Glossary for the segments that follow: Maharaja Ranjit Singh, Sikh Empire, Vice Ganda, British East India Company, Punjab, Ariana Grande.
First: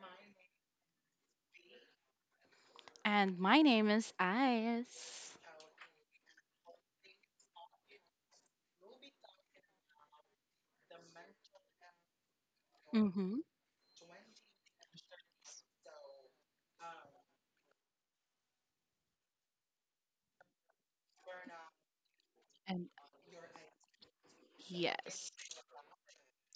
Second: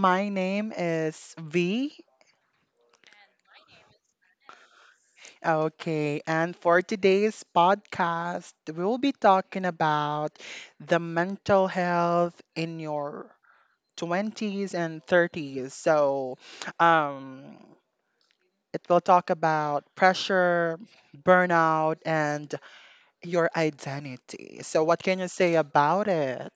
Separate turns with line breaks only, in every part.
My name is V.
And my name is Ice.
Okay, and for today's podcast, we'll be talking about the mental health in your
Mm-hmm.
20s and 30s. So, um, it will talk about pressure, burnout, and
And
your identity. So, what can you
yes,
say about it?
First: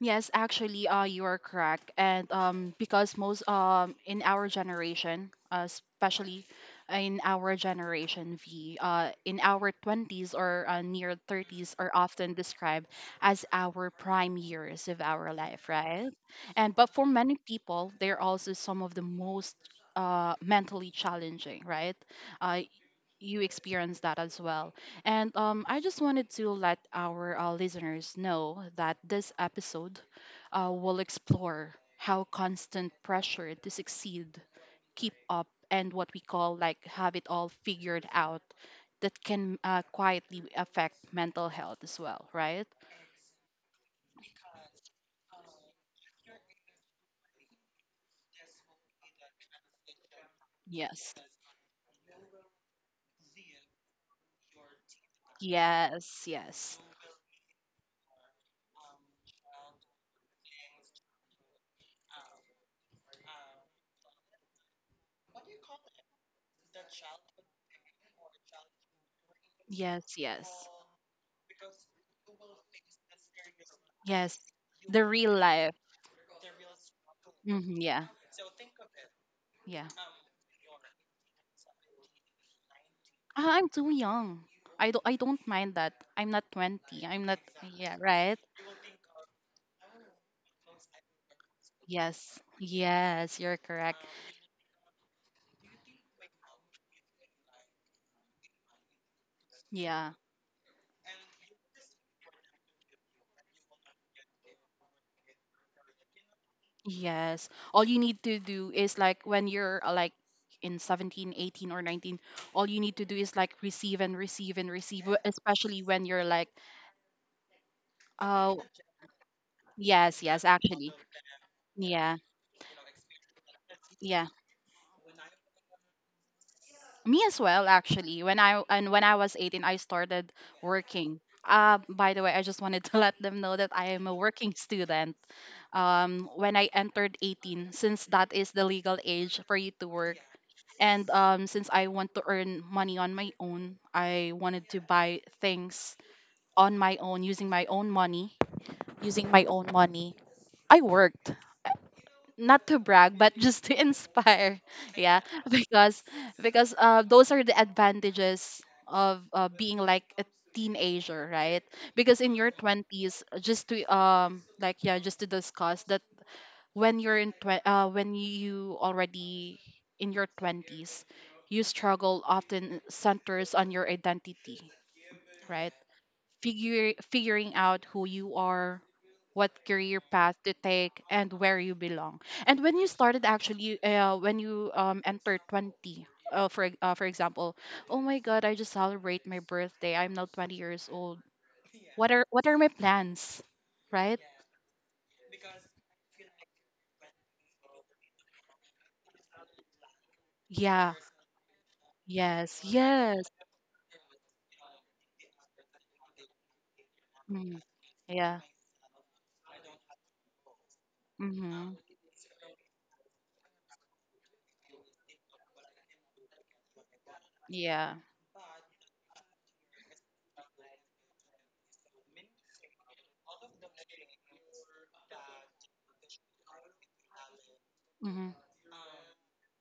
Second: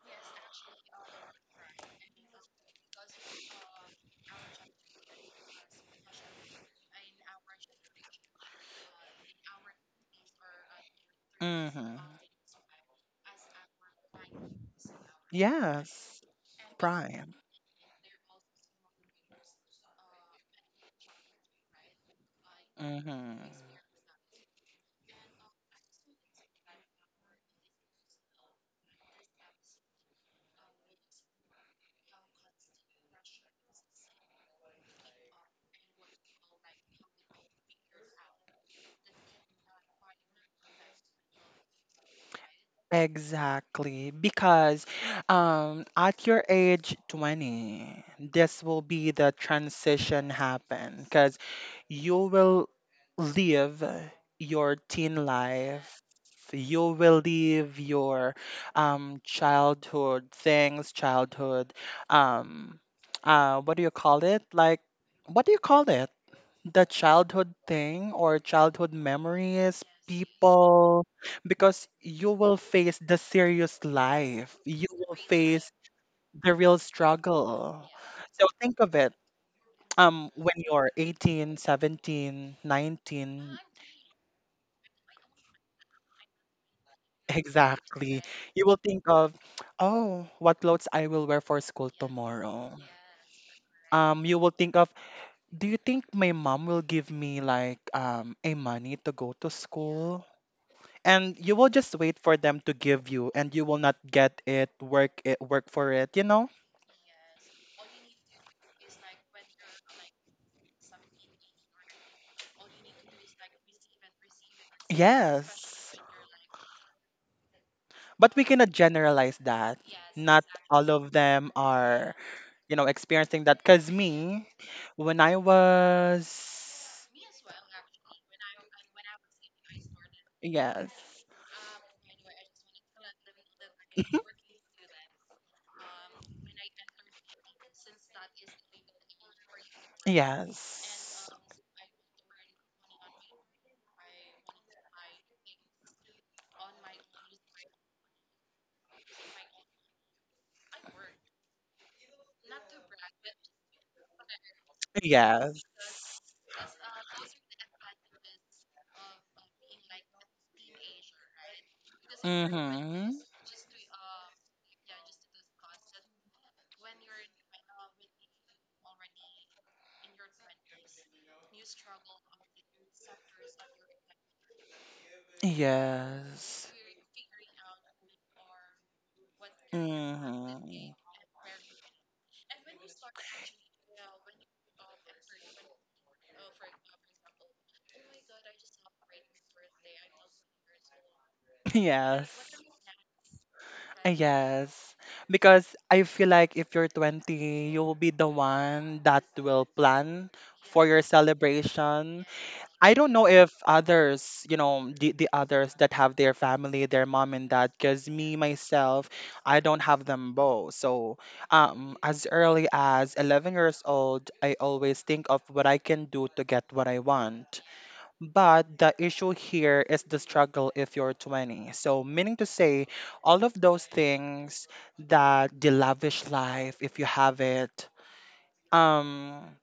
yes, actually, you are correct. And because most in our generation, especially in our generation V, in our 20s or near 30s are
hmm
often described as our prime years of our life, right?
Yes.
And but for
Prime.
many people, they're also some of the most mentally challenging, right? Uh,
Mm-hmm.
you experience that as well. And I just wanted to let our listeners know that this episode will explore how constant pressure to succeed, keep up, and what we call like have it all figured out, that can quietly affect mental health as well, right?
Exactly, because at your age 20, this will be the transition happen
Yes.
because you will live your teen life.
Yes, yes.
You will live your childhood things, childhood, um, what do you call it? Like, what do you call it? The childhood thing or childhood memories,
Yes, yes.
people, because you will face the serious
Yes.
life. You
The
will
real
face
life.
the real
Hmm,
struggle.
yeah.
So think of it,
Yeah.
when you're 18, 17,
Ah,
19.
I'm too young. I don't mind that. I'm not 20. I'm not. Yeah,
Exactly.
right?
You will think of, oh, what clothes I will wear for school
Yes.
tomorrow.
Yes, you're correct.
Um, you will think of, do you think my mom will give me like a money to go to
Yeah.
school, and you will just wait for them to give you and you will not get it. Work for it.
Yes. All you need to do is like when you're like, in 17, 18, or 19, all you need to do is like receive and receive and receive, especially
Yes,
when you're like,
but we
oh,
cannot generalize that.
yes,
Not
yes,
all
actually.
of them are,
Yeah.
experiencing that because
Yeah,
me when I was,
me as well actually. When I was 18, I started
yes.
working. By the way, I just wanted to let them know that I am a working student. When I entered 18, since that is the legal age for you to work, and
Yes.
since I want to earn money on my own, I wanted to buy things on my own using my own money. Using my own money, I worked, not to brag but just to inspire, yeah,
Yes.
because because those are the advantages of being like a teenager, right? Because in your
Mm-hmm.
20s, just to discuss that, when you're in when you already in your 20s, you struggle often centers on your identity, right?
Yes.
Figure figuring out who you are, what career path to
Mm-hmm.
take, and where you belong. And when you started, actually, when you entered 20, for example, oh my God, I just celebrate my birthday. I'm now 20 years old. What are
Yes.
my plans? Right?
Yes. Because I feel like if you're 20, you will be the one that will plan for
Yeah.
your celebration.
Yes.
I don't know
Yes.
if others, the others that have their family, their mom and
Mm.
dad, because me,
Yeah.
myself, I don't have them both. So
Mm-hmm.
as early as 11 years old, I always think of what I can do to get what I want.
Yeah.
But the issue here is the struggle if you're 20. So, meaning to say, all of those things that the lavish life, if you have it,
Mm-hmm.
um,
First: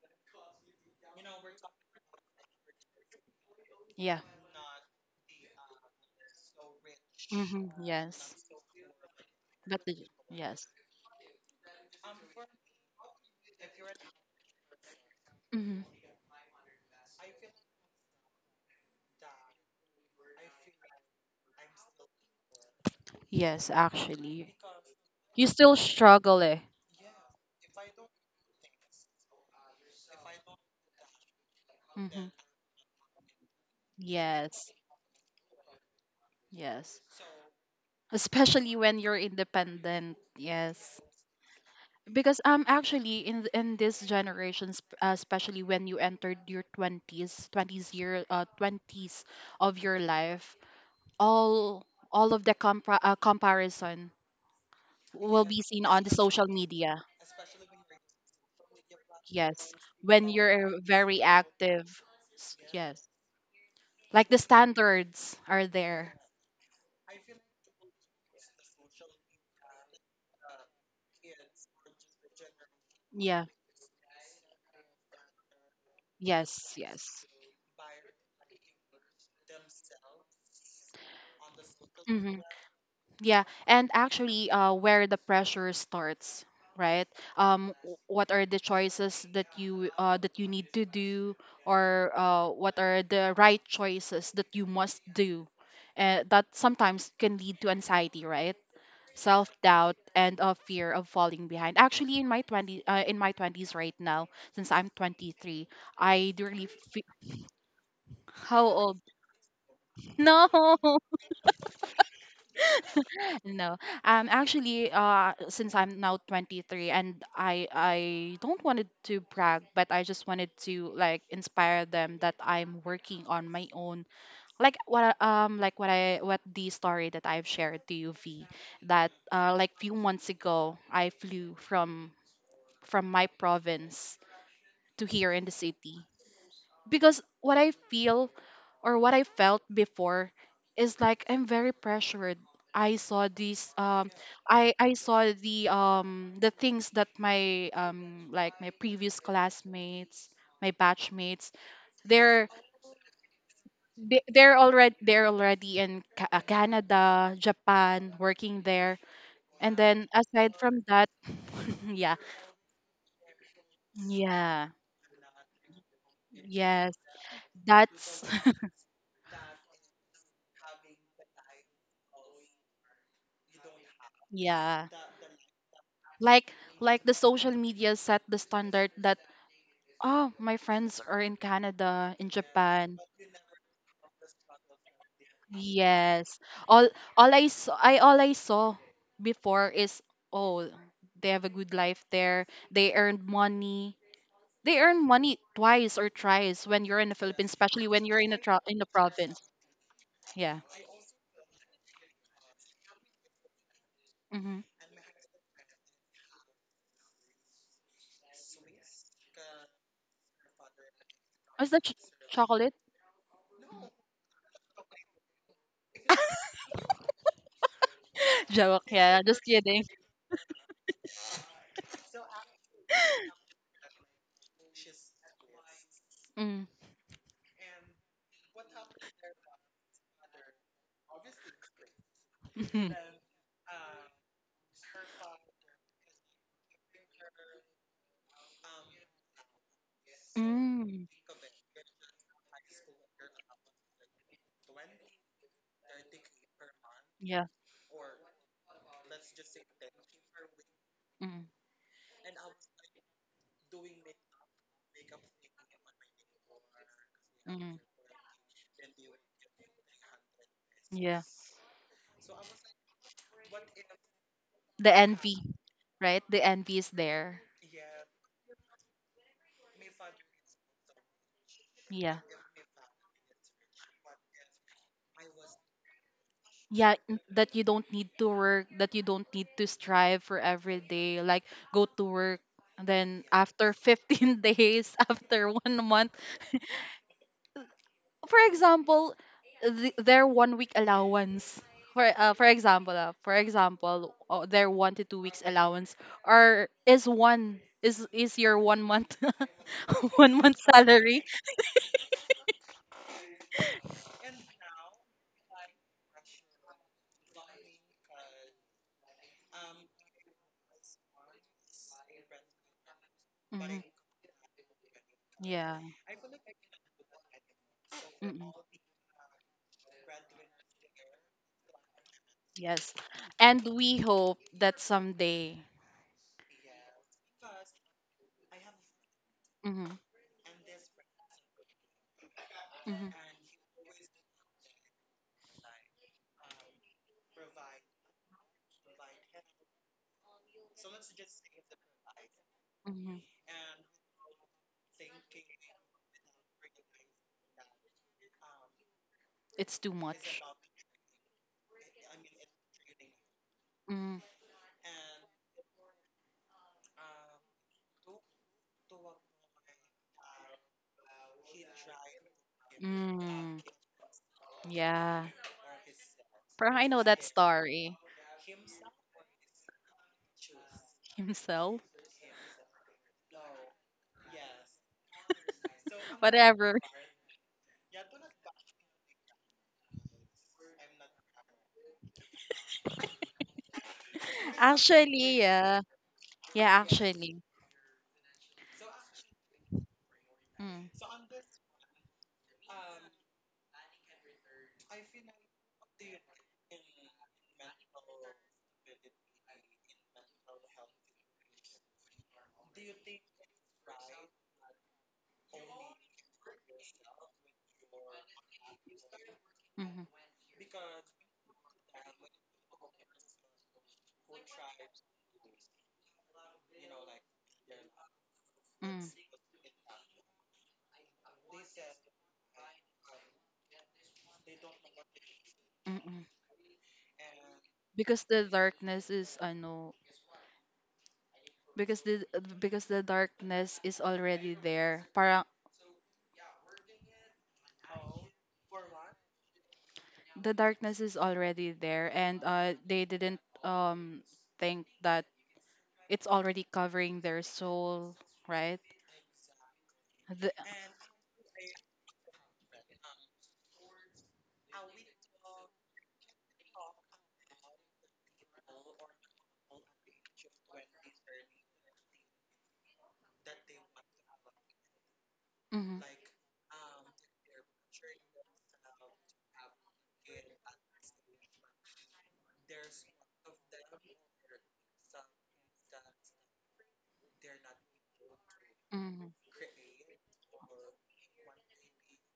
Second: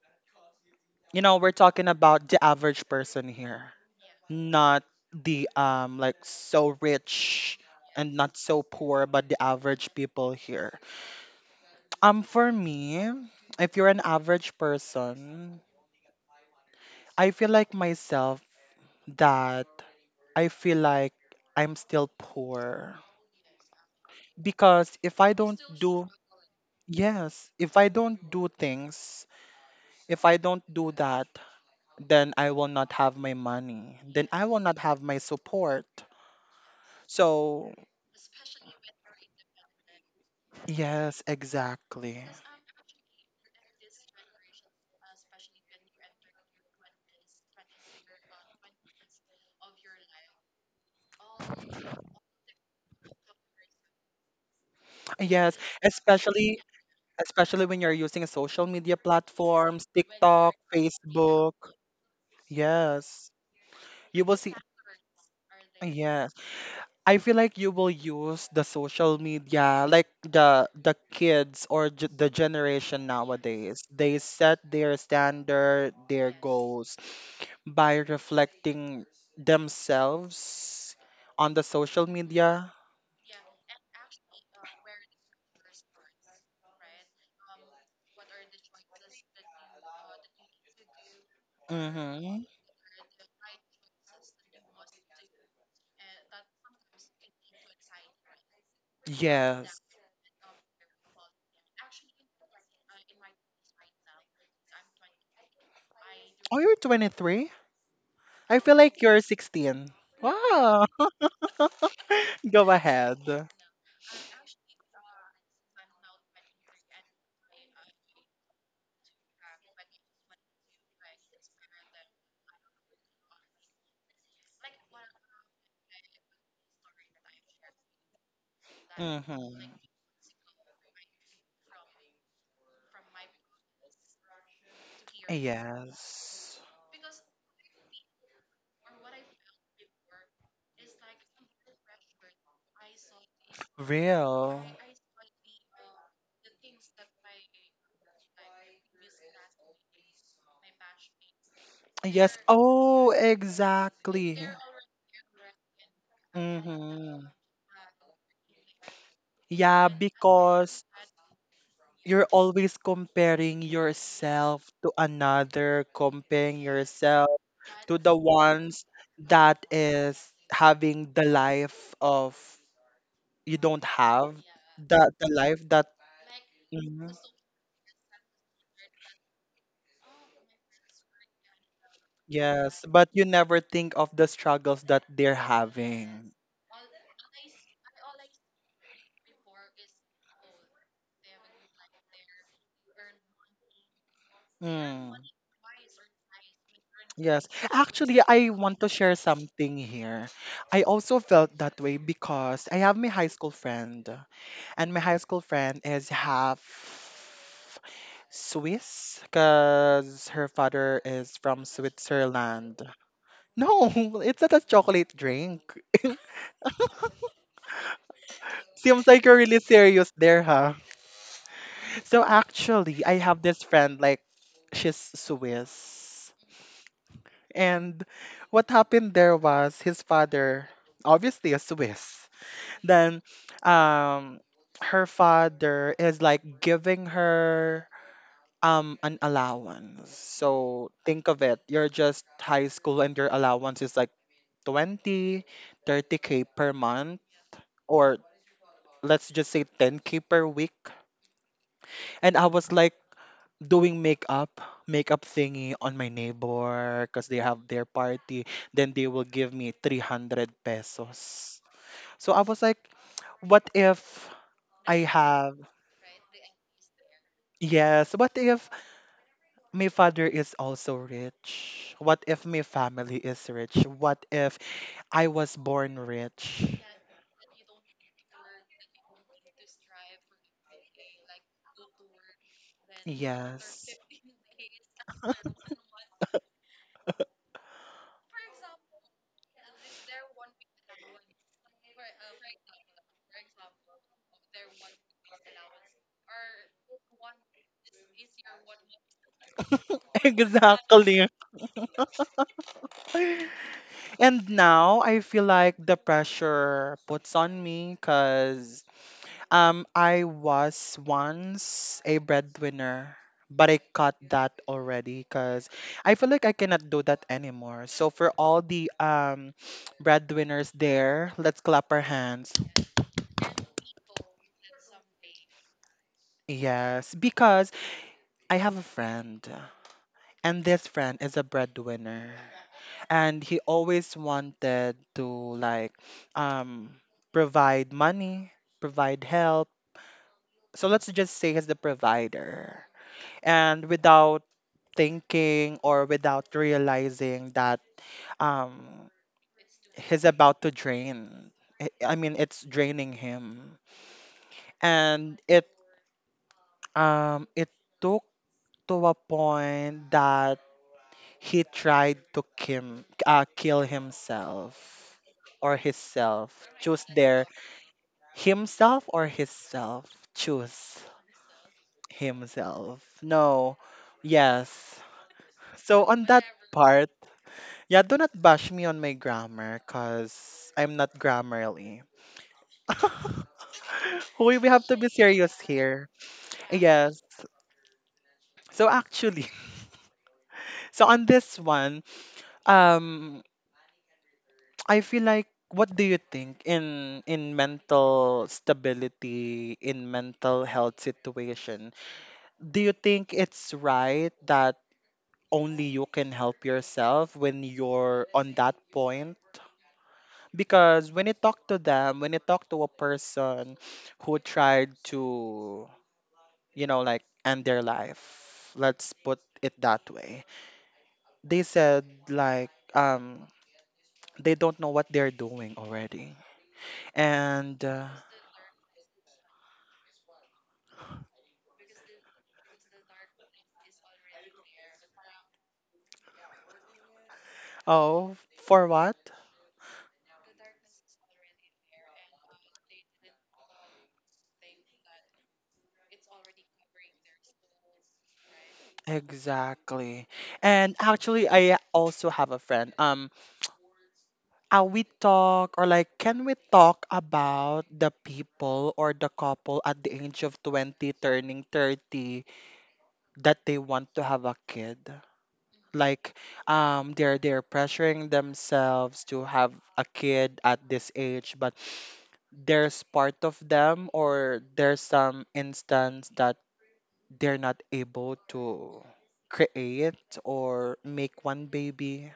we're talking about the average person here,
Yeah.
not the like so rich
Mm-hmm.
and not
Yes.
so poor, but the
But
average
the,
people
yes.
here. Um, for me, if you're an average person,
Hmm,
I feel like myself that I feel like I'm still poor,
yes, actually.
because if I
You
don't
still
do,
struggle, eh?
yes, if I don't do things, if I don't do that,
Hmm,
then I will not have my money, then I will
yes,
not have my support.
yes.
So
Especially when you're independent. Yes.
yes, exactly.
Because actually, in in this generation, especially when you entered your 20s, 20s year 20s of your life, all all of the comparison will
Yes,
be seen on the social
especially,
media.
especially when you're using social media
Yes,
platforms,
when
TikTok,
you're very
Facebook.
active. Yes.
Yes. You
Like,
will
the
see.
standards are there.
Yes. I feel like you will use the social media like the kids or the generation
Yeah.
nowadays. They set their standard, their
Yes,
goals,
yes.
by reflecting themselves on the social
Hmm,
media.
yeah, and actually, where the pressure starts, right? What are the choices that you need to do, or
Mm-hmm.
what are the right choices that you must do? That sometimes can lead to anxiety, right? Self
Yes.
doubt and a fear of falling behind. Actually, in my twenty in my twenties right now, since I'm 23, I do
Oh,
really
you're
feel.
23? I
How
feel
old?
like you're 16.
No.
Wow. Go ahead.
No. Actually, since I'm now 23, and I don't wanted to brag, but I just wanted to like inspire them that I'm working on my own, like what I what the story that I've shared to you, V, that
Mm-hmm.
like, few months ago, I flew from my province to here in the city,
Yes.
because what I feel, or what I felt before, is like I'm very pressured. I saw these um
Real.
I saw the things that my, previous classmates, my batchmates,
Yes.
they're
Oh,
they,
exactly.
they're already they're already in
Mm-hmm.
Canada, Japan, working there. And
Yeah,
then, aside
because
from that, yeah.
you're always comparing yourself
Yeah.
to another, comparing
Yes.
yourself to the
That's
ones that is having the life of you don't have,
yeah.
that the life that
Like like, the
mhm.
social media set the standard that, oh, my friends are in Canada, in
Yes,
Japan.
but you never think of the struggles that they're having.
Yes. All all I saw before is, oh, they have a good life there. They earned money. They earn
Mm.
money twice or thrice when you're in the
Yes.
Philippines, especially when you're
Actually,
in a
I
in
want
the
to share
province.
something here.
Yeah.
I also felt that way because I have my high school friend.
Mm-hmm.
And my high school friend is half Swiss because her father is from
Was that chocolate?
Switzerland. No, it's not a chocolate drink.
Joke.
Seems
Yeah.
like you're
Just
really
kidding.
serious there, huh? So actually, I have this friend, like, she's Swiss.
Mm.
And what happened there was his father, obviously a Swiss. Then um her father is like giving her an allowance. So
Mm.
think of it, you're just high school and your allowance is like 20, 30 k per month,
Yeah.
or let's just say 10k per week.
Mm.
And I was like doing makeup, makeup thingy on my neighbor because they have
Mm.
their party. Then they will give me 300
Yeah.
pesos. So I was like, what if
The
I
envy,
have,
right? The envy is there.
yes, what if my father is also rich? What
Yeah.
if my family is rich? What if I was born rich?
Yeah, that you don't need to work, that you don't need to strive for every day. Like, go to work, and then after
Yes.
15 days, after one month, for example, th their one week allowance. For example, their 1 to 2 weeks allowance, or is one is your one month, one month salary.
Exactly. And now I feel like the pressure puts on me because I was once a breadwinner, but I
Mhm.
cut that already because
Yeah.
I feel like I cannot do that anymore. So for
Mm-mm.
all the breadwinners there, let's clap our hands.
Yes, and we hope that someday.
Yes, because I have a friend,
Hmm.
and this friend is a breadwinner,
Hmm.
and he always wanted to like um provide money, provide help. So let's just say he's the provider.
Hmm.
And without thinking or without realizing that um
It's too
he's
much.
about to drain. I mean, it's draining him.
Mhm.
And it took to a point that he tried to
Mm,
kill himself
yeah.
or himself.
Parang I know
Choose
that
there,
story.
himself or himself. Choose
Himself.
himself. No, yes. So on that
Whatever.
part, yeah, do not bash me on my grammar, cause I'm not grammarly. We we have to be
Actually,
serious
yeah.
here.
Yeah,
Yes.
actually.
So actually,
Mm,
so on this one, um, I feel like what do you think in mental stability, in mental health situation? Do you think it's right that only you can help yourself when you're on that point?
mm-hmm,
Because when you talk to them, when you talk to a person who tried to, like, end their life,
mm,
let's put it that way. They said like they don't know what they're doing
mm-mm.
already. And
Because the darkness is ano, because the because the darkness is already there. Parang
oh, for what?
the darkness is already there, and they didn't think that it's already covering their soul, right?
Exactly.
The,
And actually, I also have a friend. We talk or like, can we talk about the people or the couple at the age of 20 turning 30 that they want to have a kid?
hmm.
Like, they're pressuring themselves to have a kid at this age, but there's part of them or there's some instance that they're not able to
Hmm.
create or make one baby?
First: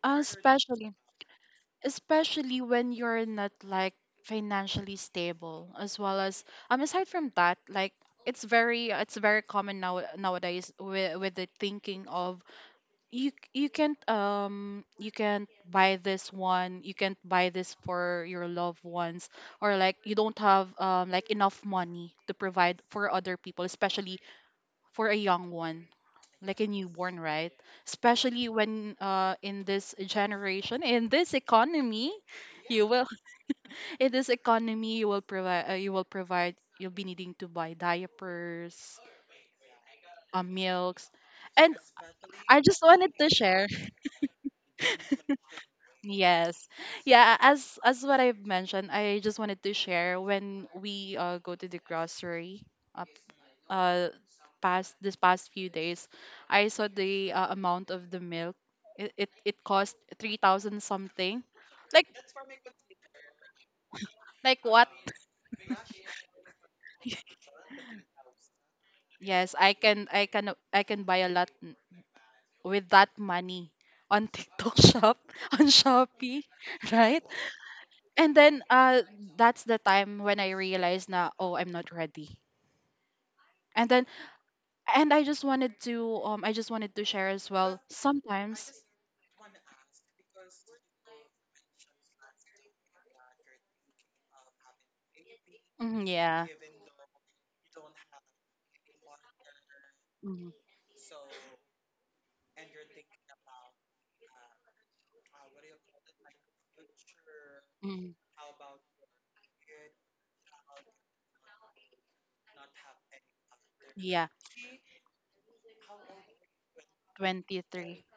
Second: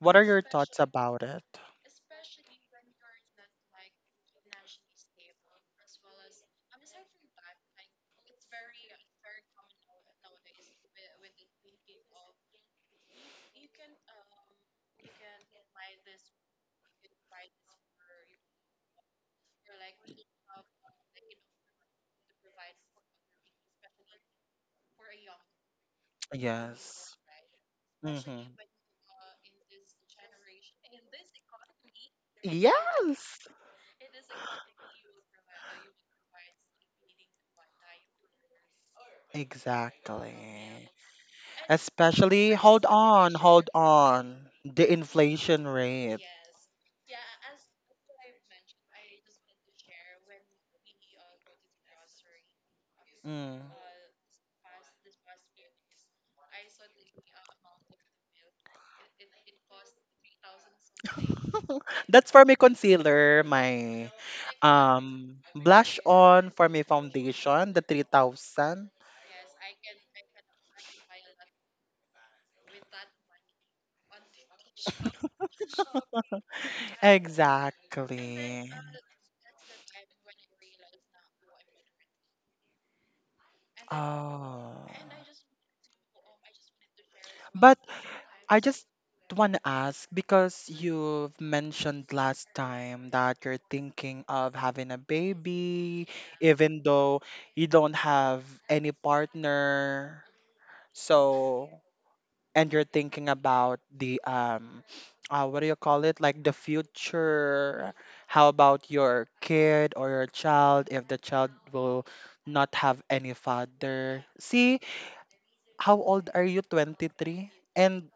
What are your thoughts
especially,
about it?
especially when you're not like financially stable, as well as, aside from that, like, it's very common now nowadays, with the thinking of, you can't, you can't buy this one, you can't buy this for your loved ones, or like you don't have enough money to provide for other people, especially for a young one, like a
Yes.
newborn, right?
Hmm.
Especially when, in this generation, in this economy, you will
Yes.
in this economy you will provide, you'll be needing to buy diapers,
Exactly.
milks, and,
Especially,
I just
hold
wanted to
on,
share.
hold on. The inflation rate.
Yes. Yeah, as what I've mentioned, I just wanted to share, when we go to the grocery, uh,
Mm.
uh past few days, I saw the amount of the milk. It cost 3,000 something. Like
That's for my concealer, my
like what?
blush on for my foundation, the 3,000.
Yes, I can buy a lot, with that money on TikTok shop, on Shopee, right? And then,
Exactly.
that's the time when I realized, na, oh, I'm not ready. And then
Oh.
and I just wanted to share as
But
well
I
sometimes.
just want to ask because you've mentioned last time that you're thinking of having a
Mhm,
baby,
yeah.
even though you don't have any partner.
Mhm,
So, and you're thinking about the what do you call it? Like, the future.
mhm,
How about your kid or your child if the child will not have any father?
yeah,
See, how old are you? 23?
23.
And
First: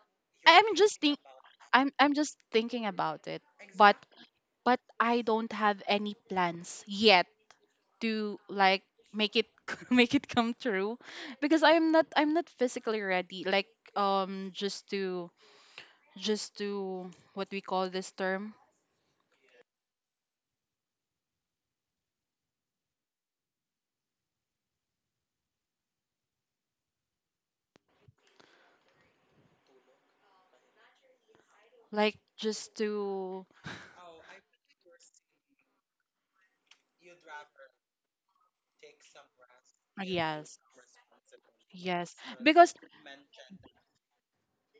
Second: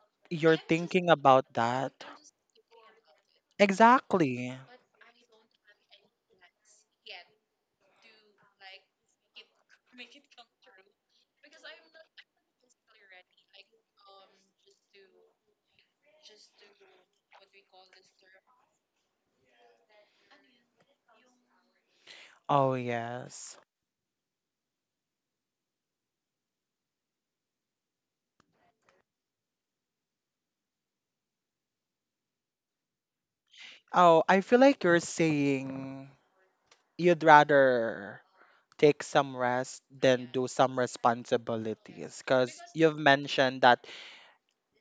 I
you're
am just
thinking
think
about
I'm
that?
I'm just thinking about it. But.
Exactly.
But I don't have any plans yet to like make it make it come true, because I'm not physically ready, like, just to, what we call this term,
Oh, yes.
like just to.
Oh, I feel like you're saying you'd rather take some rest than do
Yes.
some
Yes,
responsibilities, because
because,
you've mentioned that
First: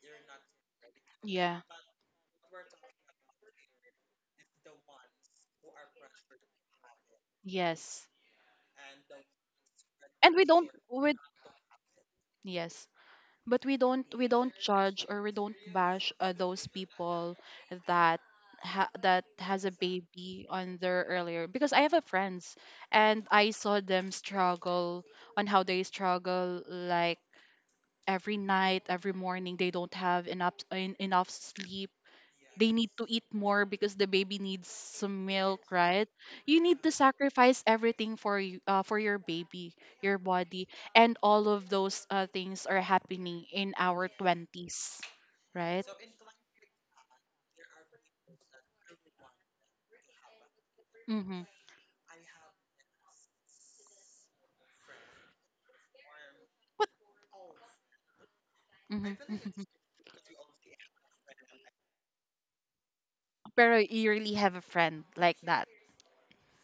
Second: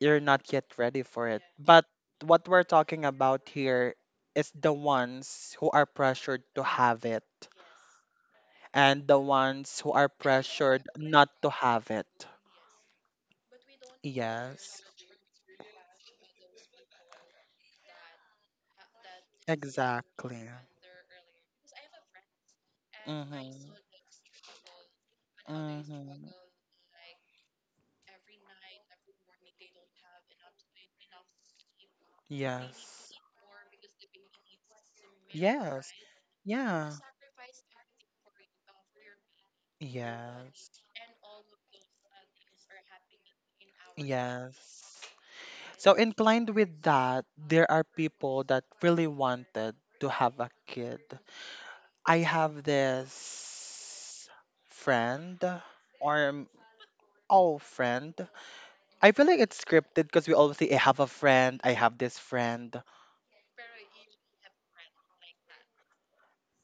you're not yet ready for it.
yeah.
But what we're talking about here is the ones who are pressured to have it
Yes,
and the ones who are
and we don't
pressured
with.
not to have it.
Yes, but we don't
Yes,
judge or we don't bash those people that that has a
exactly.
baby on their earlier, because I have a friends, and I
Mm-hmm.
saw them struggle, on how they
Mm-hmm.
struggle, like every night, every morning they don't have enough enough sleep, they need to
Yes.
eat more because the baby needs some milk,
Yes.
right? You need to
Yeah.
sacrifice everything for your baby, your body,
Yes.
and all of those things are happening in our 20s,
Yes.
right?
So in blind with that, there are people that really wanted to have a kid.
Mm-hmm.
I have this friend or
What?
oh, friend. I
Mm-hmm.
feel like it's
Hmm.
scripted because we always say I have a friend, I have this friend.
Pero, you really have a friend like that.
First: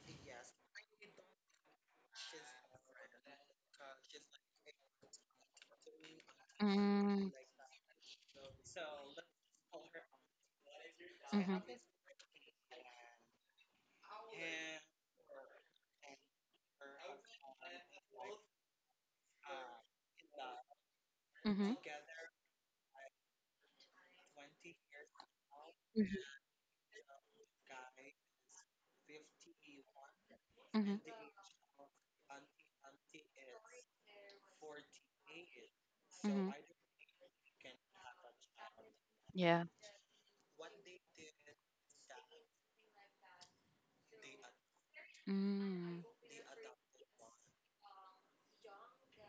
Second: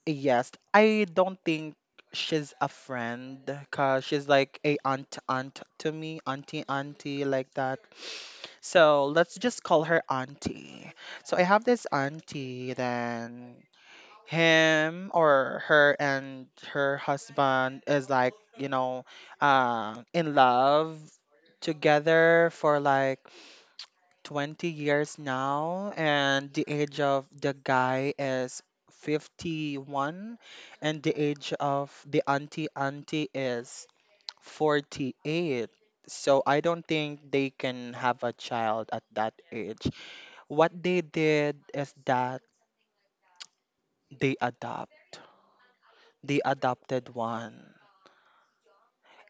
Yes, I don't think she's a friend because she's like a aunt aunt to me, auntie
Mm.
auntie
Mm-hmm.
like that. So let's just call her auntie. So I
Mm-hmm.
have this auntie, then him or her, and her husband is like, you know, in love
Mm-hmm.
together for like 20 years now,
Mm-hmm.
and the age of the guy is 51 and the age of the auntie auntie is 48. So
Mm-hmm.
I don't think they can have a child at that
Yeah.
age. What they did is that they adopt,
Mm.
the adopted one.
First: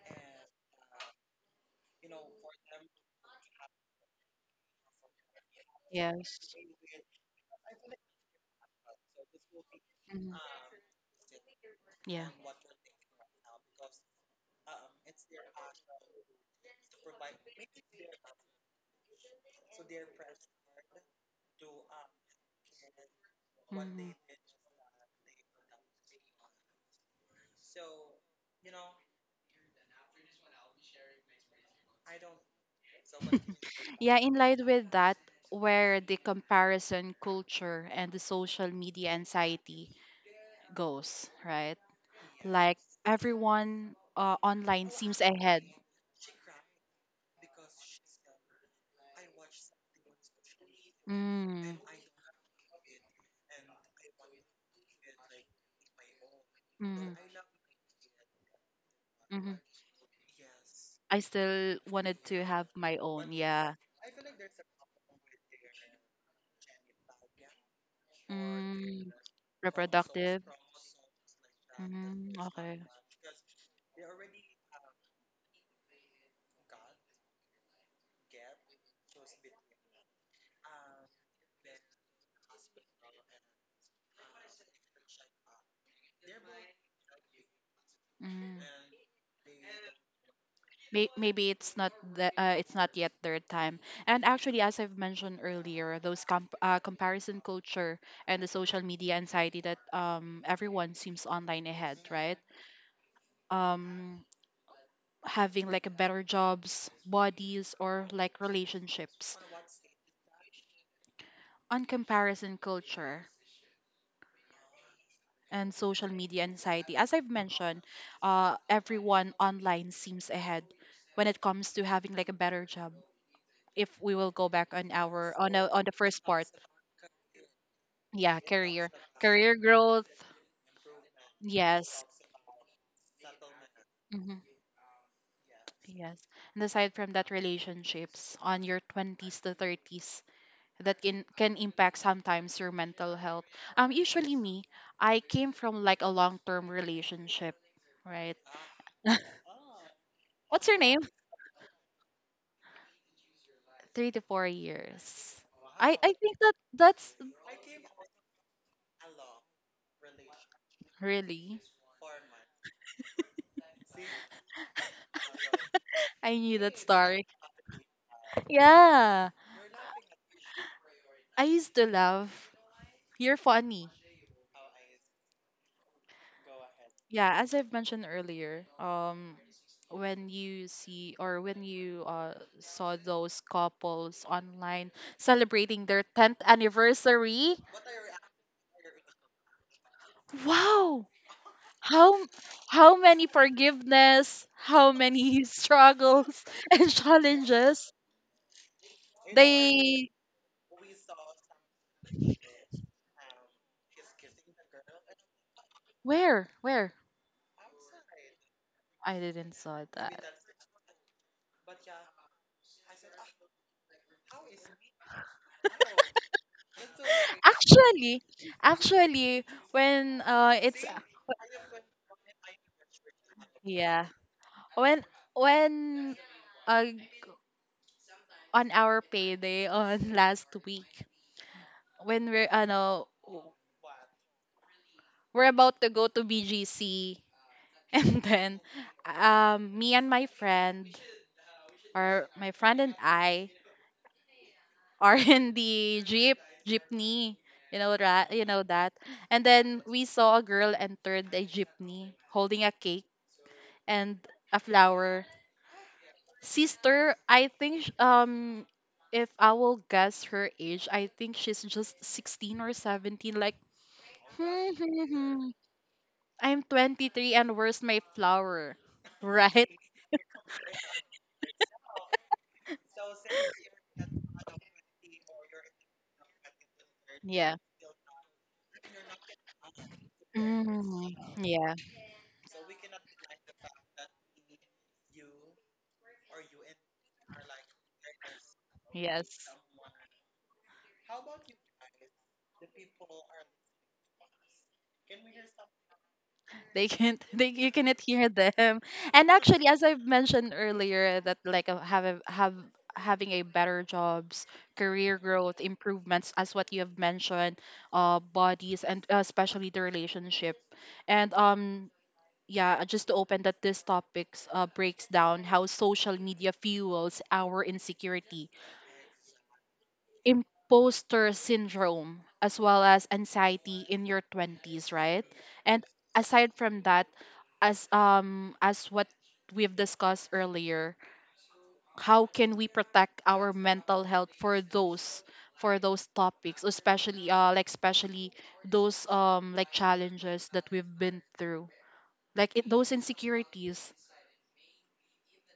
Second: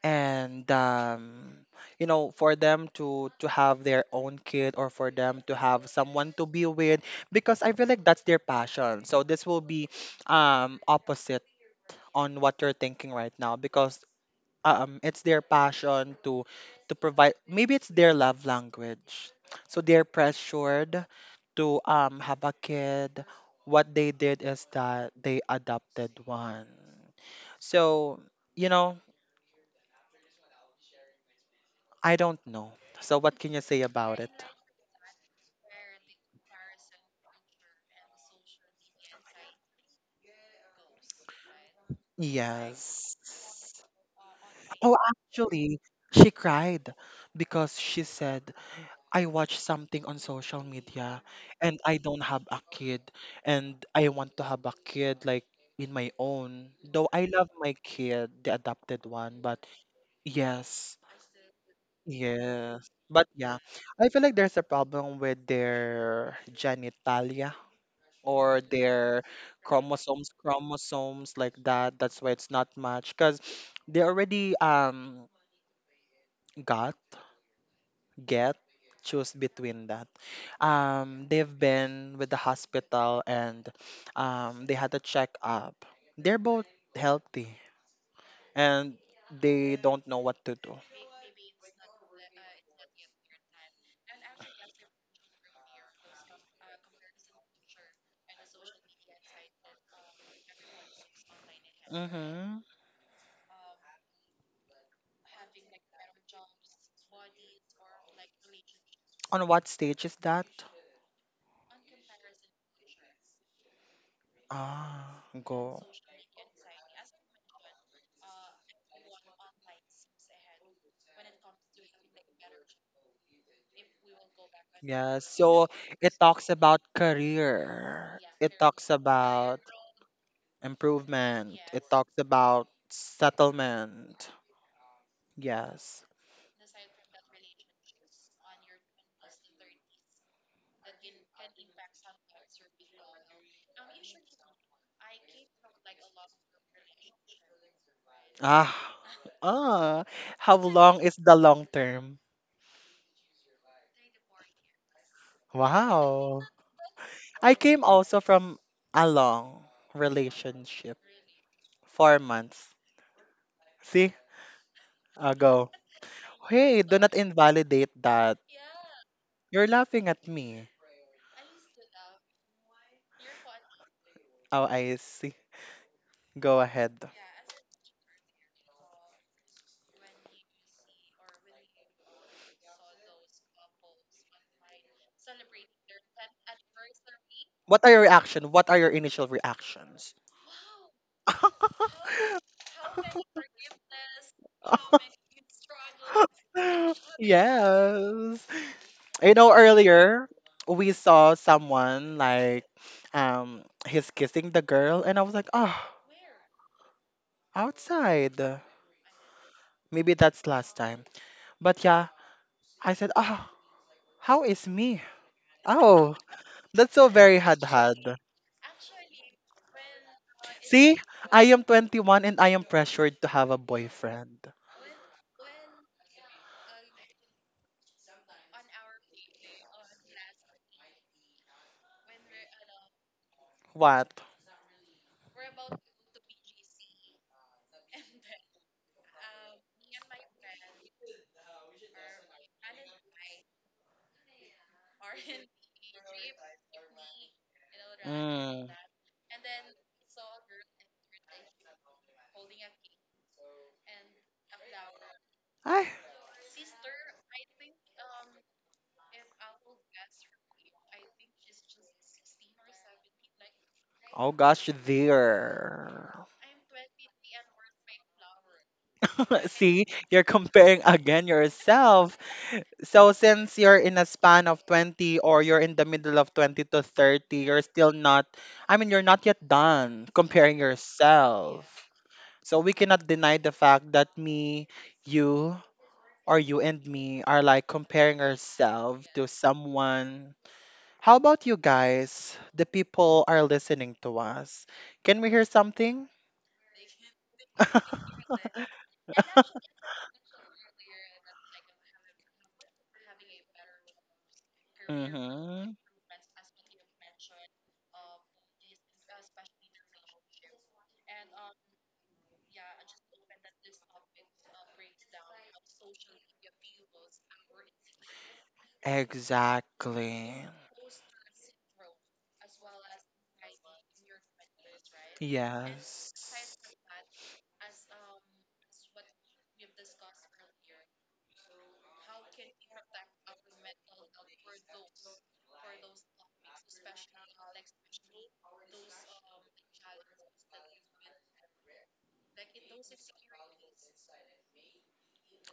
And for them to have their own kid, or for them to have someone to
Yes.
be with, because I feel like that's their passion. So this will be
Mhm.
opposite
Yeah.
on what you're thinking right now, because it's their passion to provide, maybe it's their love language, so they're pressured to have a kid. What
Mhm.
they did is that they adopted one. So, you know I don't know, so what can you say
Yeah,
about
in
it?
line with that, where the comparison culture and the social media anxiety goes, right? Like,
Yes,
everyone online
oh,
seems ahead.
actually, she cried because she said, I watch something on social media
Mm,
and I don't have a kid, and I want to have a kid like in my own. Though I love my kid, the adopted
mm,
one,
mm,
but yes,
I still wanted to have
yes.
my
But
own,
yeah,
yeah.
I feel like there's a problem with their genitalia or
Mm,
their chromosomes,
reproductive.
chromosomes like that. That's why
Mm,
it's not
okay.
much, because they already got get choose between that. Um, they've been with the hospital and they had a checkup. They're both healthy,
Mm.
and they don't know what to do.
Maybe it's not it's not yet their time. And actually, as I've mentioned earlier, those comparison culture and the social media anxiety, that, everyone seems online ahead, right?
Mm-hmm.
Um, Having like a better jobs, bodies, or like relationships.
On what stage is that?
On comparison culture
Ah, go.
and social media anxiety. As I've mentioned, everyone online seems ahead when it comes to having like a better job. If we will go back on
Yes,
our,
so
on the
it
first part,
talks about career,
yeah,
it talks
career, career
about
growth,
improvement. It
yes.
talks about settlement.
Hmm,
Yes.
yes. And aside from that, relationships on your 20s to 30s, that can impact sometimes your mental health. Usually me, I came from like a long term relationship, right?
Ah. Ah. How
What's your name?
long is the long term?
3 to 4 years. I think
Wow.
that that's
I came also from a long relationship.
really.
4 months. See? Ago.
I knew that
Hey, do not
story.
invalidate that.
Yeah,
You're laughing at me.
I used to love. You're funny.
Oh, I see. Go ahead.
Yeah, as I've mentioned earlier, when you see, or when you saw those couples online celebrating their 10th anniversary,
What are your reaction? What are your initial reactions?
wow, how how many forgiveness, how many struggles and challenges
Yes. You know,
they,
earlier we saw someone like um he's kissing the girl, and I was like, "Oh,
where
outside.
I didn't saw
Maybe
that.
that's last time." But yeah, I said, "Oh, how is me?" Oh, that's so very had.
Actually, actually, when it's
See, I am 21 and I am pressured to have a
yeah,
boyfriend.
when when uh, on our payday on last week when we're ano
What?
we're about to go to BGC and then me and my friend Our my friend and I are in the jeepney. You know that, you know
Mm.
that. And then we saw a girl entered the jeepney holding a cake and a flower.
Ay,
Sister, I think if I will guess her age, I think she's just 16 or 17 like
oh
hmm,
gosh,
hmm, hmm.
there.
I'm 23 and where's my flower? Right?
See, you're comparing again yourself. So since you're in a span of 20, or you're in the middle of 20 to 30,
Yeah.
you're still not, I mean, you're not yet done comparing
Mm,
yourself.
yeah.
Yeah. So we cannot deny the fact that me, you, or you and me are like comparing ourselves
Yes.
to someone. How about you guys? The people are listening to us. Can we hear something?
They can't, they you cannot hear them. And actually, as I've mentioned earlier, that like have having a better jobs, career growth
Mm-hmm.
improvements, as what you have mentioned, bodies, and especially the relationship, and yeah just to open that, this topics breaks down how social media fuels our insecurity,
Exactly.
imposter syndrome, as well as anxiety in your 20s, right? And
Yes.
aside from that, as what we've discussed earlier, how can we protect our mental health for those, for those topics, especially like especially those like challenges that we've been through, like those insecurities.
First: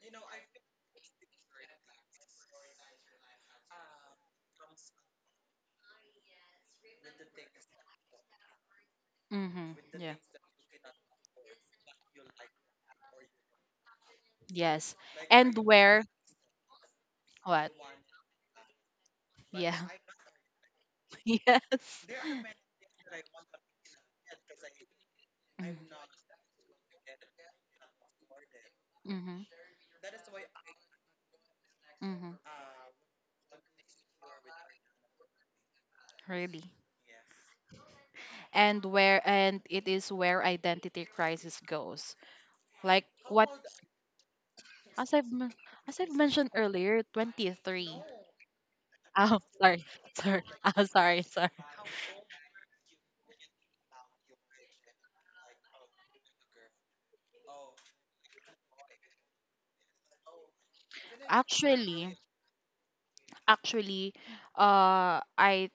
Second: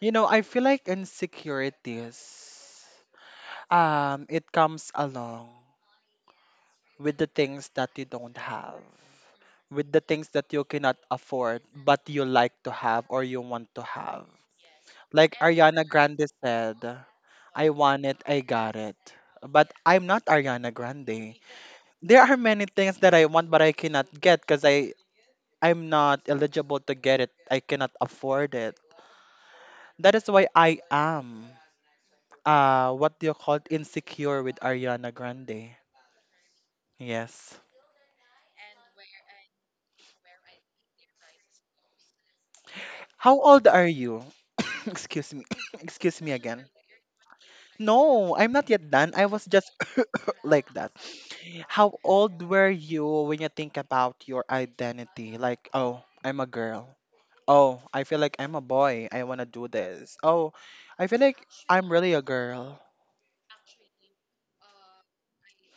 I feel like insecurities, it comes along with the things that you don't have,
Mm-hmm.
with the
Yeah.
things that you cannot afford, but you like to have or you want to have.
Yes.
Like
and
Ariana
where
Grande said, I
what
want it, I got it. But
yeah.
I'm not Ariana Grande.
Yes.
There are many things that I want but I cannot get because I'm not eligible to get
Mm-hmm.
it. I cannot afford it.
Mm-hmm.
That is why I am
Mm-hmm.
what do you call it? Insecure with Ariana Grande.
Really.
Yes.
And where and it is where identity crisis goes. Like
How
what
old are you?
as
Excuse
I've
me.
men- as I've
Excuse me
mentioned
again.
earlier, 23.
No, I'm not yet done. I
Oh,
was just
sorry. Sorry.
like
Oh,
that.
sorry, sorry.
How old were you when you think about your identity? Like, oh, I'm a girl. Oh, I feel like I'm a boy. I want to do this. Oh, I feel like I'm really
Actually,
a girl.
actually, I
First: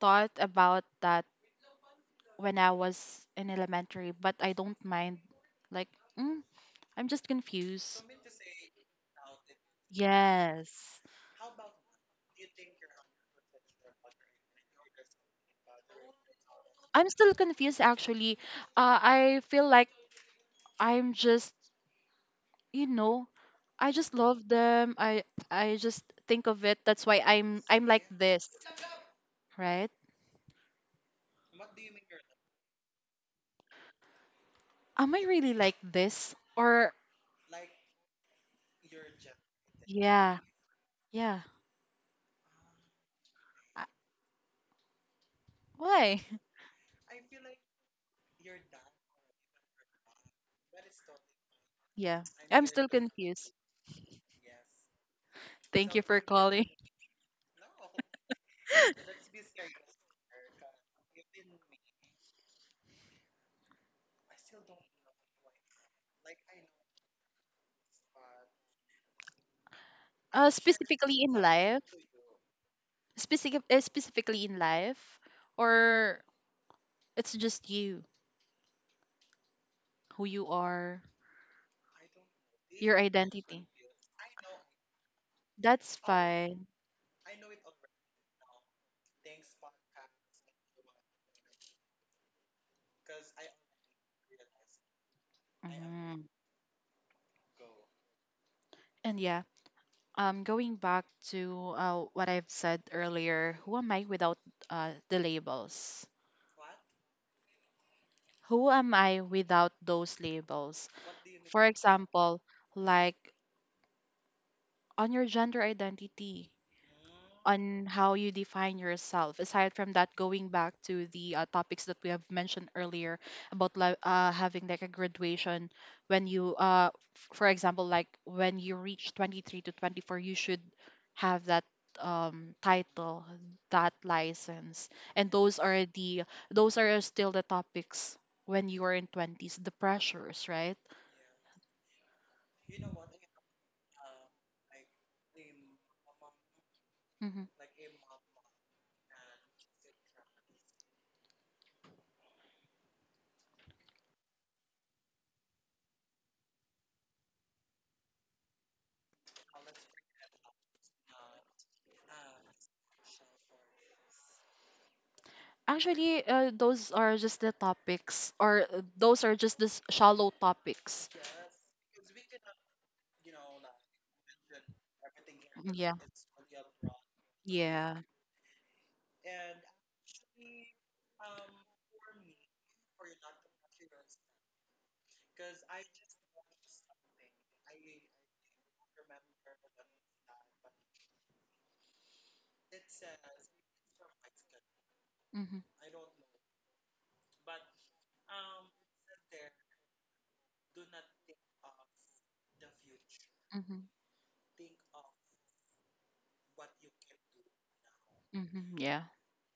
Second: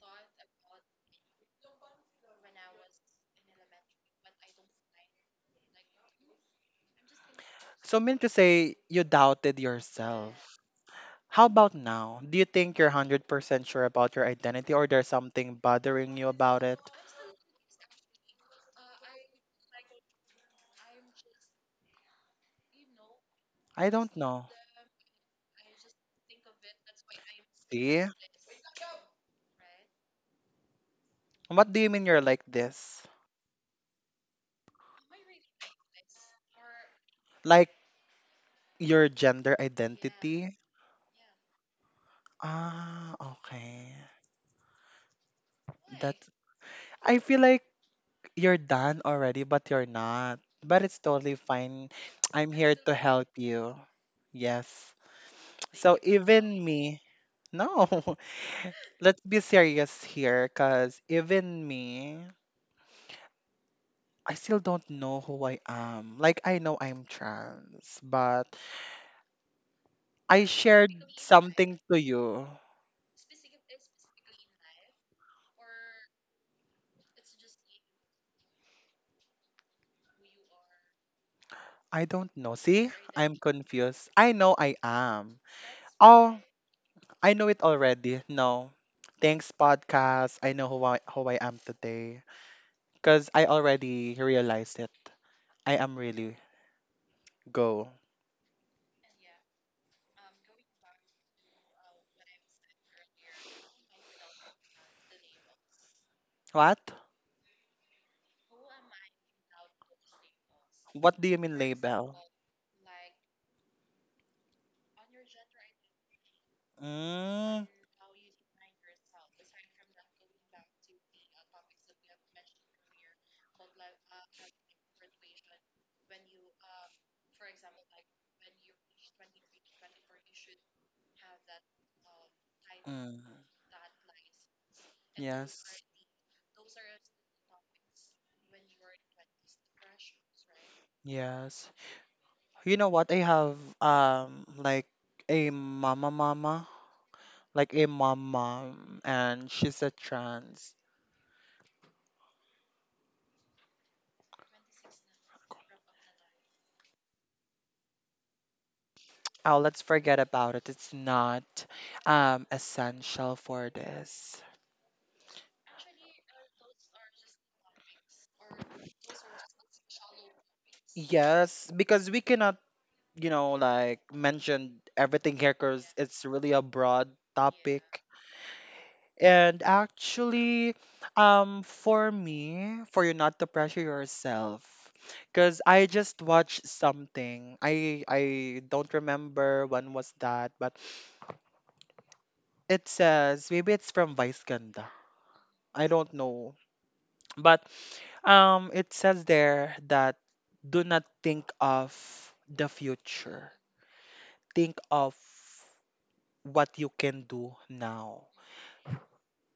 thought about that when I was in elementary, but I don't mind. Like, mm, I'm just
So,
confused.
mean to say, you doubted yourself.
Yes.
How about now? Do you think you're 100% sure about your identity, or there's something bothering you about it?
I'm still confused actually. I feel like I'm just, you know,
I
I just
don't know.
love them. I just think of it. That's why I'm
See?
like this, right?
What do you mean you're like this?
Am I really like this or
Like your gender
yeah,
identity?
yeah.
Ah,
I-
okay.
Why?
That's, I feel like, you're done already, but you're not. But it's totally fine.
Yeah.
I'm
I'm
here
still
to help
confused.
you. Yes.
Thank
So
you for
even
calling.
me, no, let's be serious here, because even me, I still don't know who I am. Like, I know I'm trans, but I shared
Specifically in
something
life,
to you.
specifically in life, or it's just you, who you are,
I don't know. See,
your
I'm
identity.
confused. I know I am.
That's
Oh.
fine.
I know it already. No. Thanks, podcast. I know who who I am today. Because I already realized it. I am
Mhm.
really go.
And yeah, going back to what I've said earlier, who am I without the labels?
What?
Who am I without those labels?
What do you mean
For
label?
example, like on your gender identity,
Mm,
on how you define yourself aside from that, going back to the topics that we have mentioned earlier about having like a graduation when you for example, like when you reach 23 to 24, you should have that
mm,
title, that license. And those
yes,
are the, those are still the topics when you are in 20s, the pressures, right?
yes. You know what? I have like a mama,
Mm-hmm.
like a mom, and she's a trans. Oh, let's forget about it. It's not essential for this.
Actually, those are just the topics, or those are just the shallow topics.
Yes, because we cannot, like mention everything here because
Yeah.
it's really a broad topic.
Yeah.
And actually, for me, for you not to pressure yourself, because I just watched something. I don't remember when was that, but it says maybe it's from Vice Ganda.
Mm-hmm.
I don't know. But it says there that do not think of the future.
Mm-hmm.
Think of what you can do now.
Mm-hmm. Yeah.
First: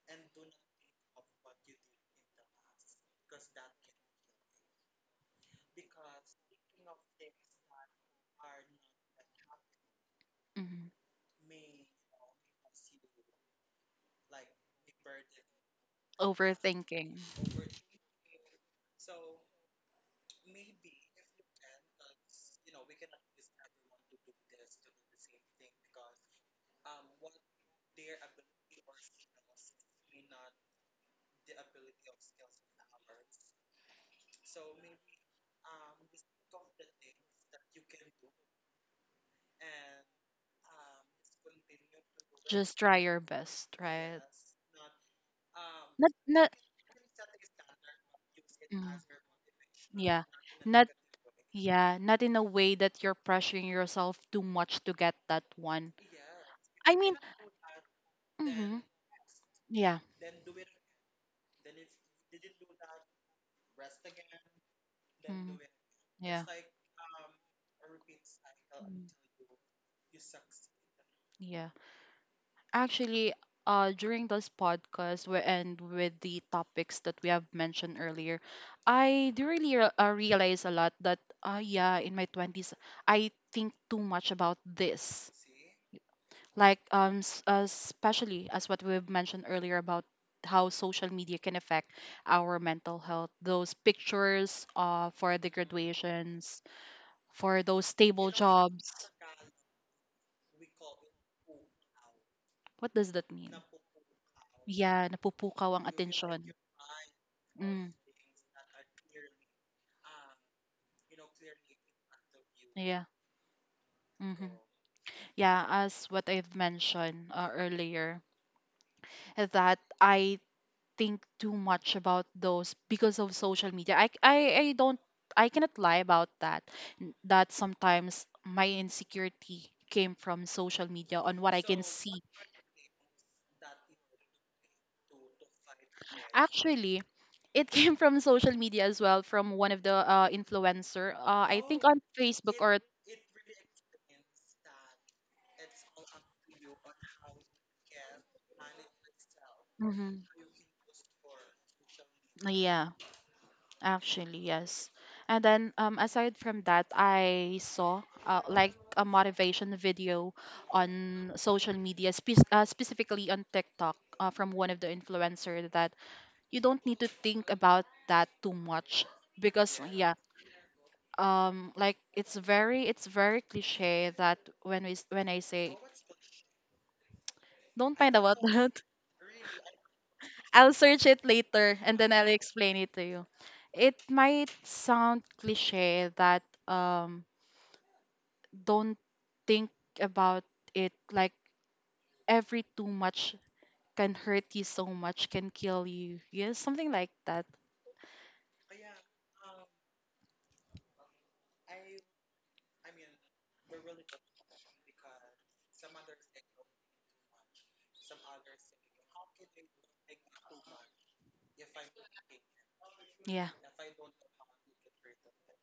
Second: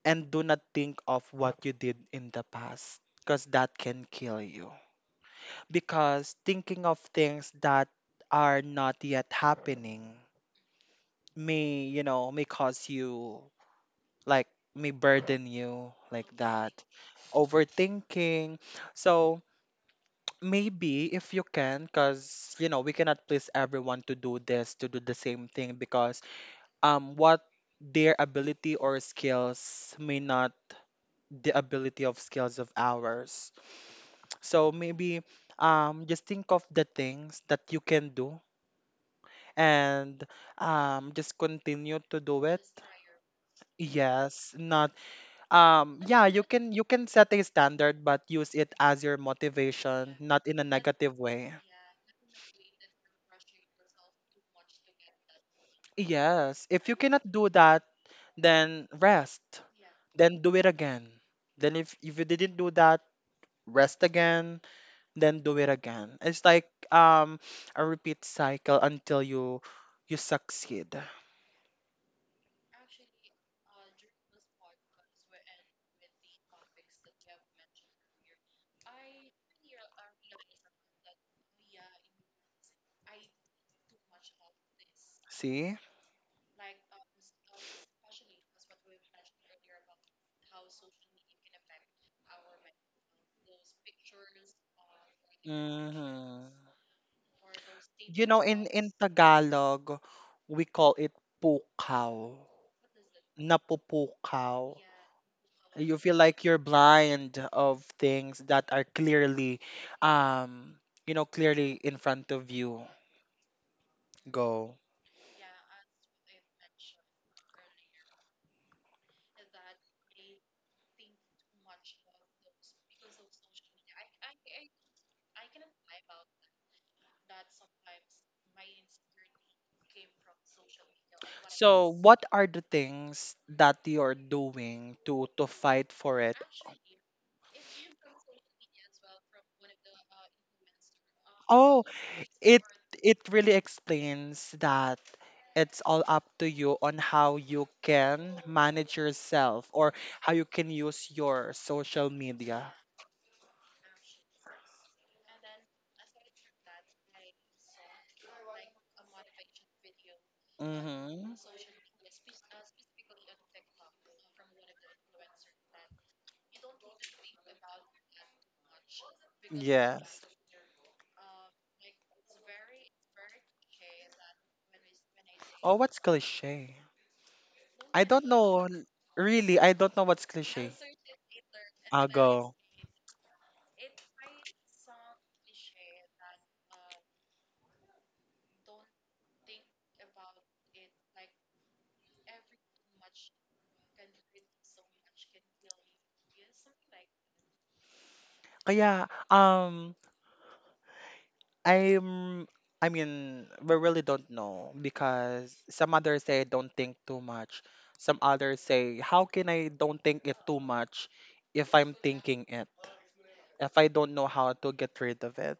And do not think of what you did in the past because that can kill you. Because thinking of things that are not yet happening
Mm-hmm.
may, may cause you like may burden you like that.
Overthinking.
Overthinking. So maybe if you can, because you know we cannot please everyone to do this, to do the same thing, because what their ability or skills may not the ability of skills of ours. So maybe just think of the things that you can do, and just continue to do it.
Just try your best, right?
Yes, not
Not,
yeah, you
not,
can, you can set a standard but use it
mm,
as your motivation,
yeah.
not in a
Not,
negative way.
yeah. Not in a way that you're pressuring yourself too much to get that one.
Yes, if
I
you
mean,
cannot do that,
mm-hmm.
then rest.
Yeah.
Then do it again. Then if you didn't do that, rest again, then
Mm-hmm.
do it again.
Yeah.
It's like a repeat cycle until you succeed.
Yeah. Actually, during this podcast, we and with the topics that we have mentioned earlier, I do really realize a lot that, yeah, in my 20s, I think too much about this.
See?
Like, especially as what we've mentioned earlier about how social media can affect our mental health. Those pictures, for the
Hmm.
graduations, for those
You
stable
know, in
jobs.
Tagalog, we call it pukaw.
What does that mean?
Napupukaw.
Yeah, napupukaw ang
You feel
atensyon.
like you're blind of
Mm.
things that are clearly um you know, clearly in front of you.
Yeah. Hmm.
Go.
Yeah, as what I've mentioned earlier, that I think too much about those because of social media. I don't, I cannot lie about that. That sometimes my insecurity came from social media on what I can
So
see.
what are the things that you're doing to fight for it?
Actually, it came from social media as well, from one of the influencer. I think
Oh,
on Facebook
it
or
it really explains that it's all up to you on how you can manage yourself, or
Mhm.
how you can use your social media.
Yeah, actually, yes. And then aside from that, I saw like a motivation video on
Mm-hmm.
social media, specifically on TikTok, from one of the influencer that you don't need to think about that too much, because yeah,
Yes.
like it's very cliche that when when I
Oh,
say
what's cliche?
don't
I
mind
don't
about
know.
that.
N- Really, I don't know what's
I'll
cliche.
search it later and
I'll
then I'll
go.
explain it to you. It might sound cliche that don't think about it like every too much can hurt you so much, can kill you. Yeah, something like that.
Kaya, I'm, I mean, we really don't know because some others say don't think too much. Some others say, how can I don't think it too much if I'm thinking it?
Yeah.
If I don't know how to get rid of it.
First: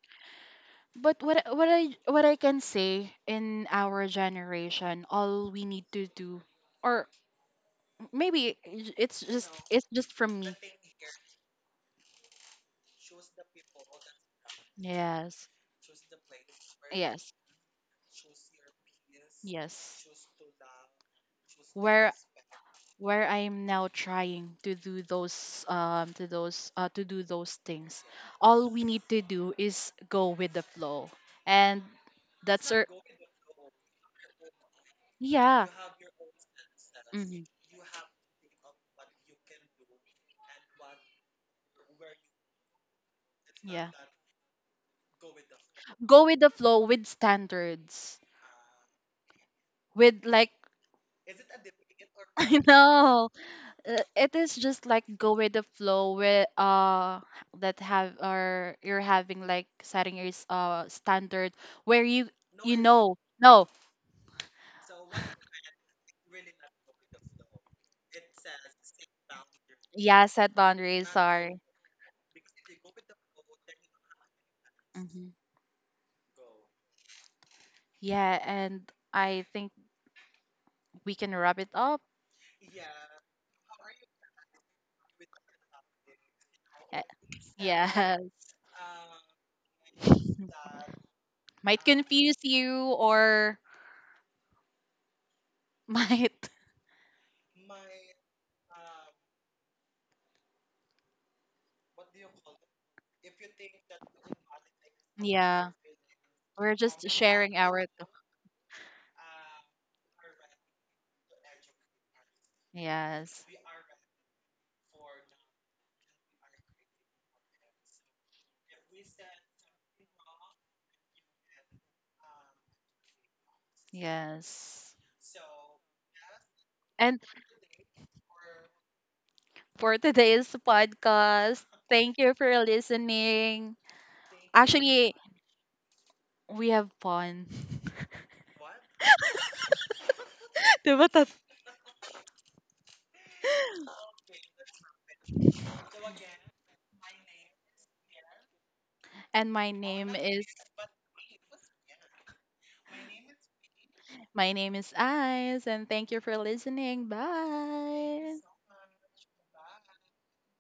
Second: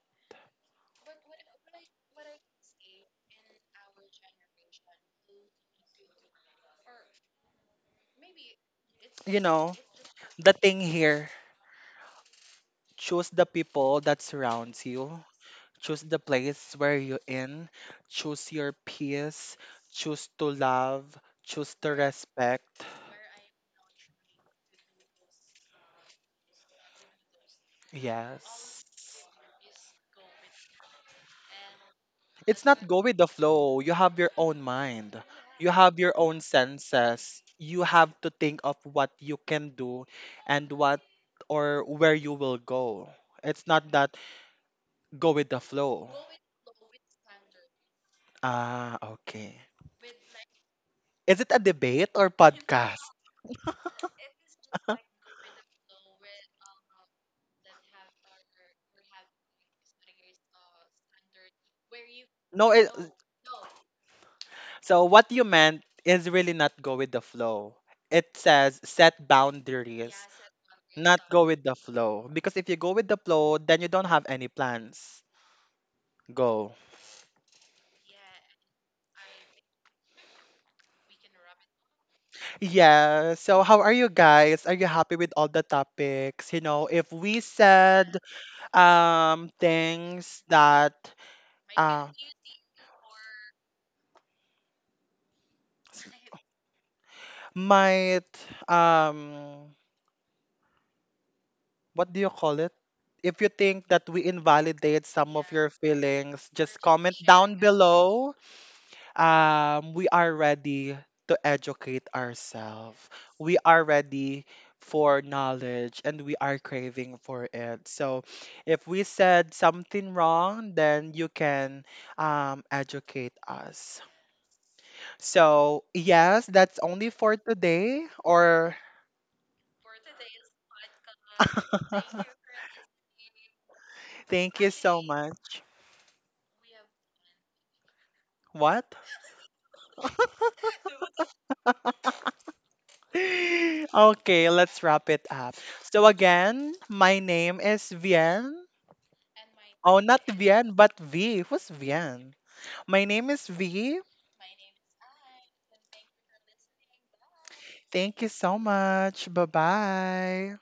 But what I can say in our generation, all we need to do, or it's
You
just,
know,
from
the
me.
thing here, choose the people that surrounds you.
Yes.
Choose the place where you're
Yes.
in. Choose your peace.
Yes.
Choose to love. Choose to
Where
respect.
where I am now trying to do those to do those things. All
Yes.
we need to do is go with the flow. And
It's
that's our
not go with the flow. You have your own mind.
Yeah.
You have your own senses.
Hmm.
You have to think of what you can do and what, or where you will go. It's not
Yeah.
that go with the flow.
Go with the flow with standards.
Ah, okay.
With like
Is it a debate or
I
podcast?
know. It is just like go with the flow with that have, or you're having, like setting your standard where you
No,
you
it,
know. No.
so what you meant is really not go with the flow. It says set boundaries,
Yeah, set boundaries,
not go
sorry.
with the flow. Because if you go with the flow, then you don't have any plans.
Hmm.
Go.
Yeah, and I think we can wrap it up.
Yeah. So how are you guys? Are you happy with all the topics? You know,
Uh,
if we said
Yes.
things that
Might
uh
confuse you or might,
might um what do you call it? If you think that we invalidate some of your
yeah,
feelings,
we're
just
just
comment down
sharing our
below. We are ready to educate ourselves.
yes.
We are ready for knowledge and we are craving for it. So if we said something wrong, then you can educate us.
Yes.
So, yes, that's only
And
for today, or
for today's podcast, thank you for listening.
thank you so
Actually,
much.
we have fun.
What?
Diba tat-
Okay, let's wrap it up. So again, my name is Vien.
and my
Oh,
name
not
is,
Vien, but V. Who's Vien? My name is V.
my name is Eyes, and thank you for listening,
Thank you
bye.
so much. Bye-bye.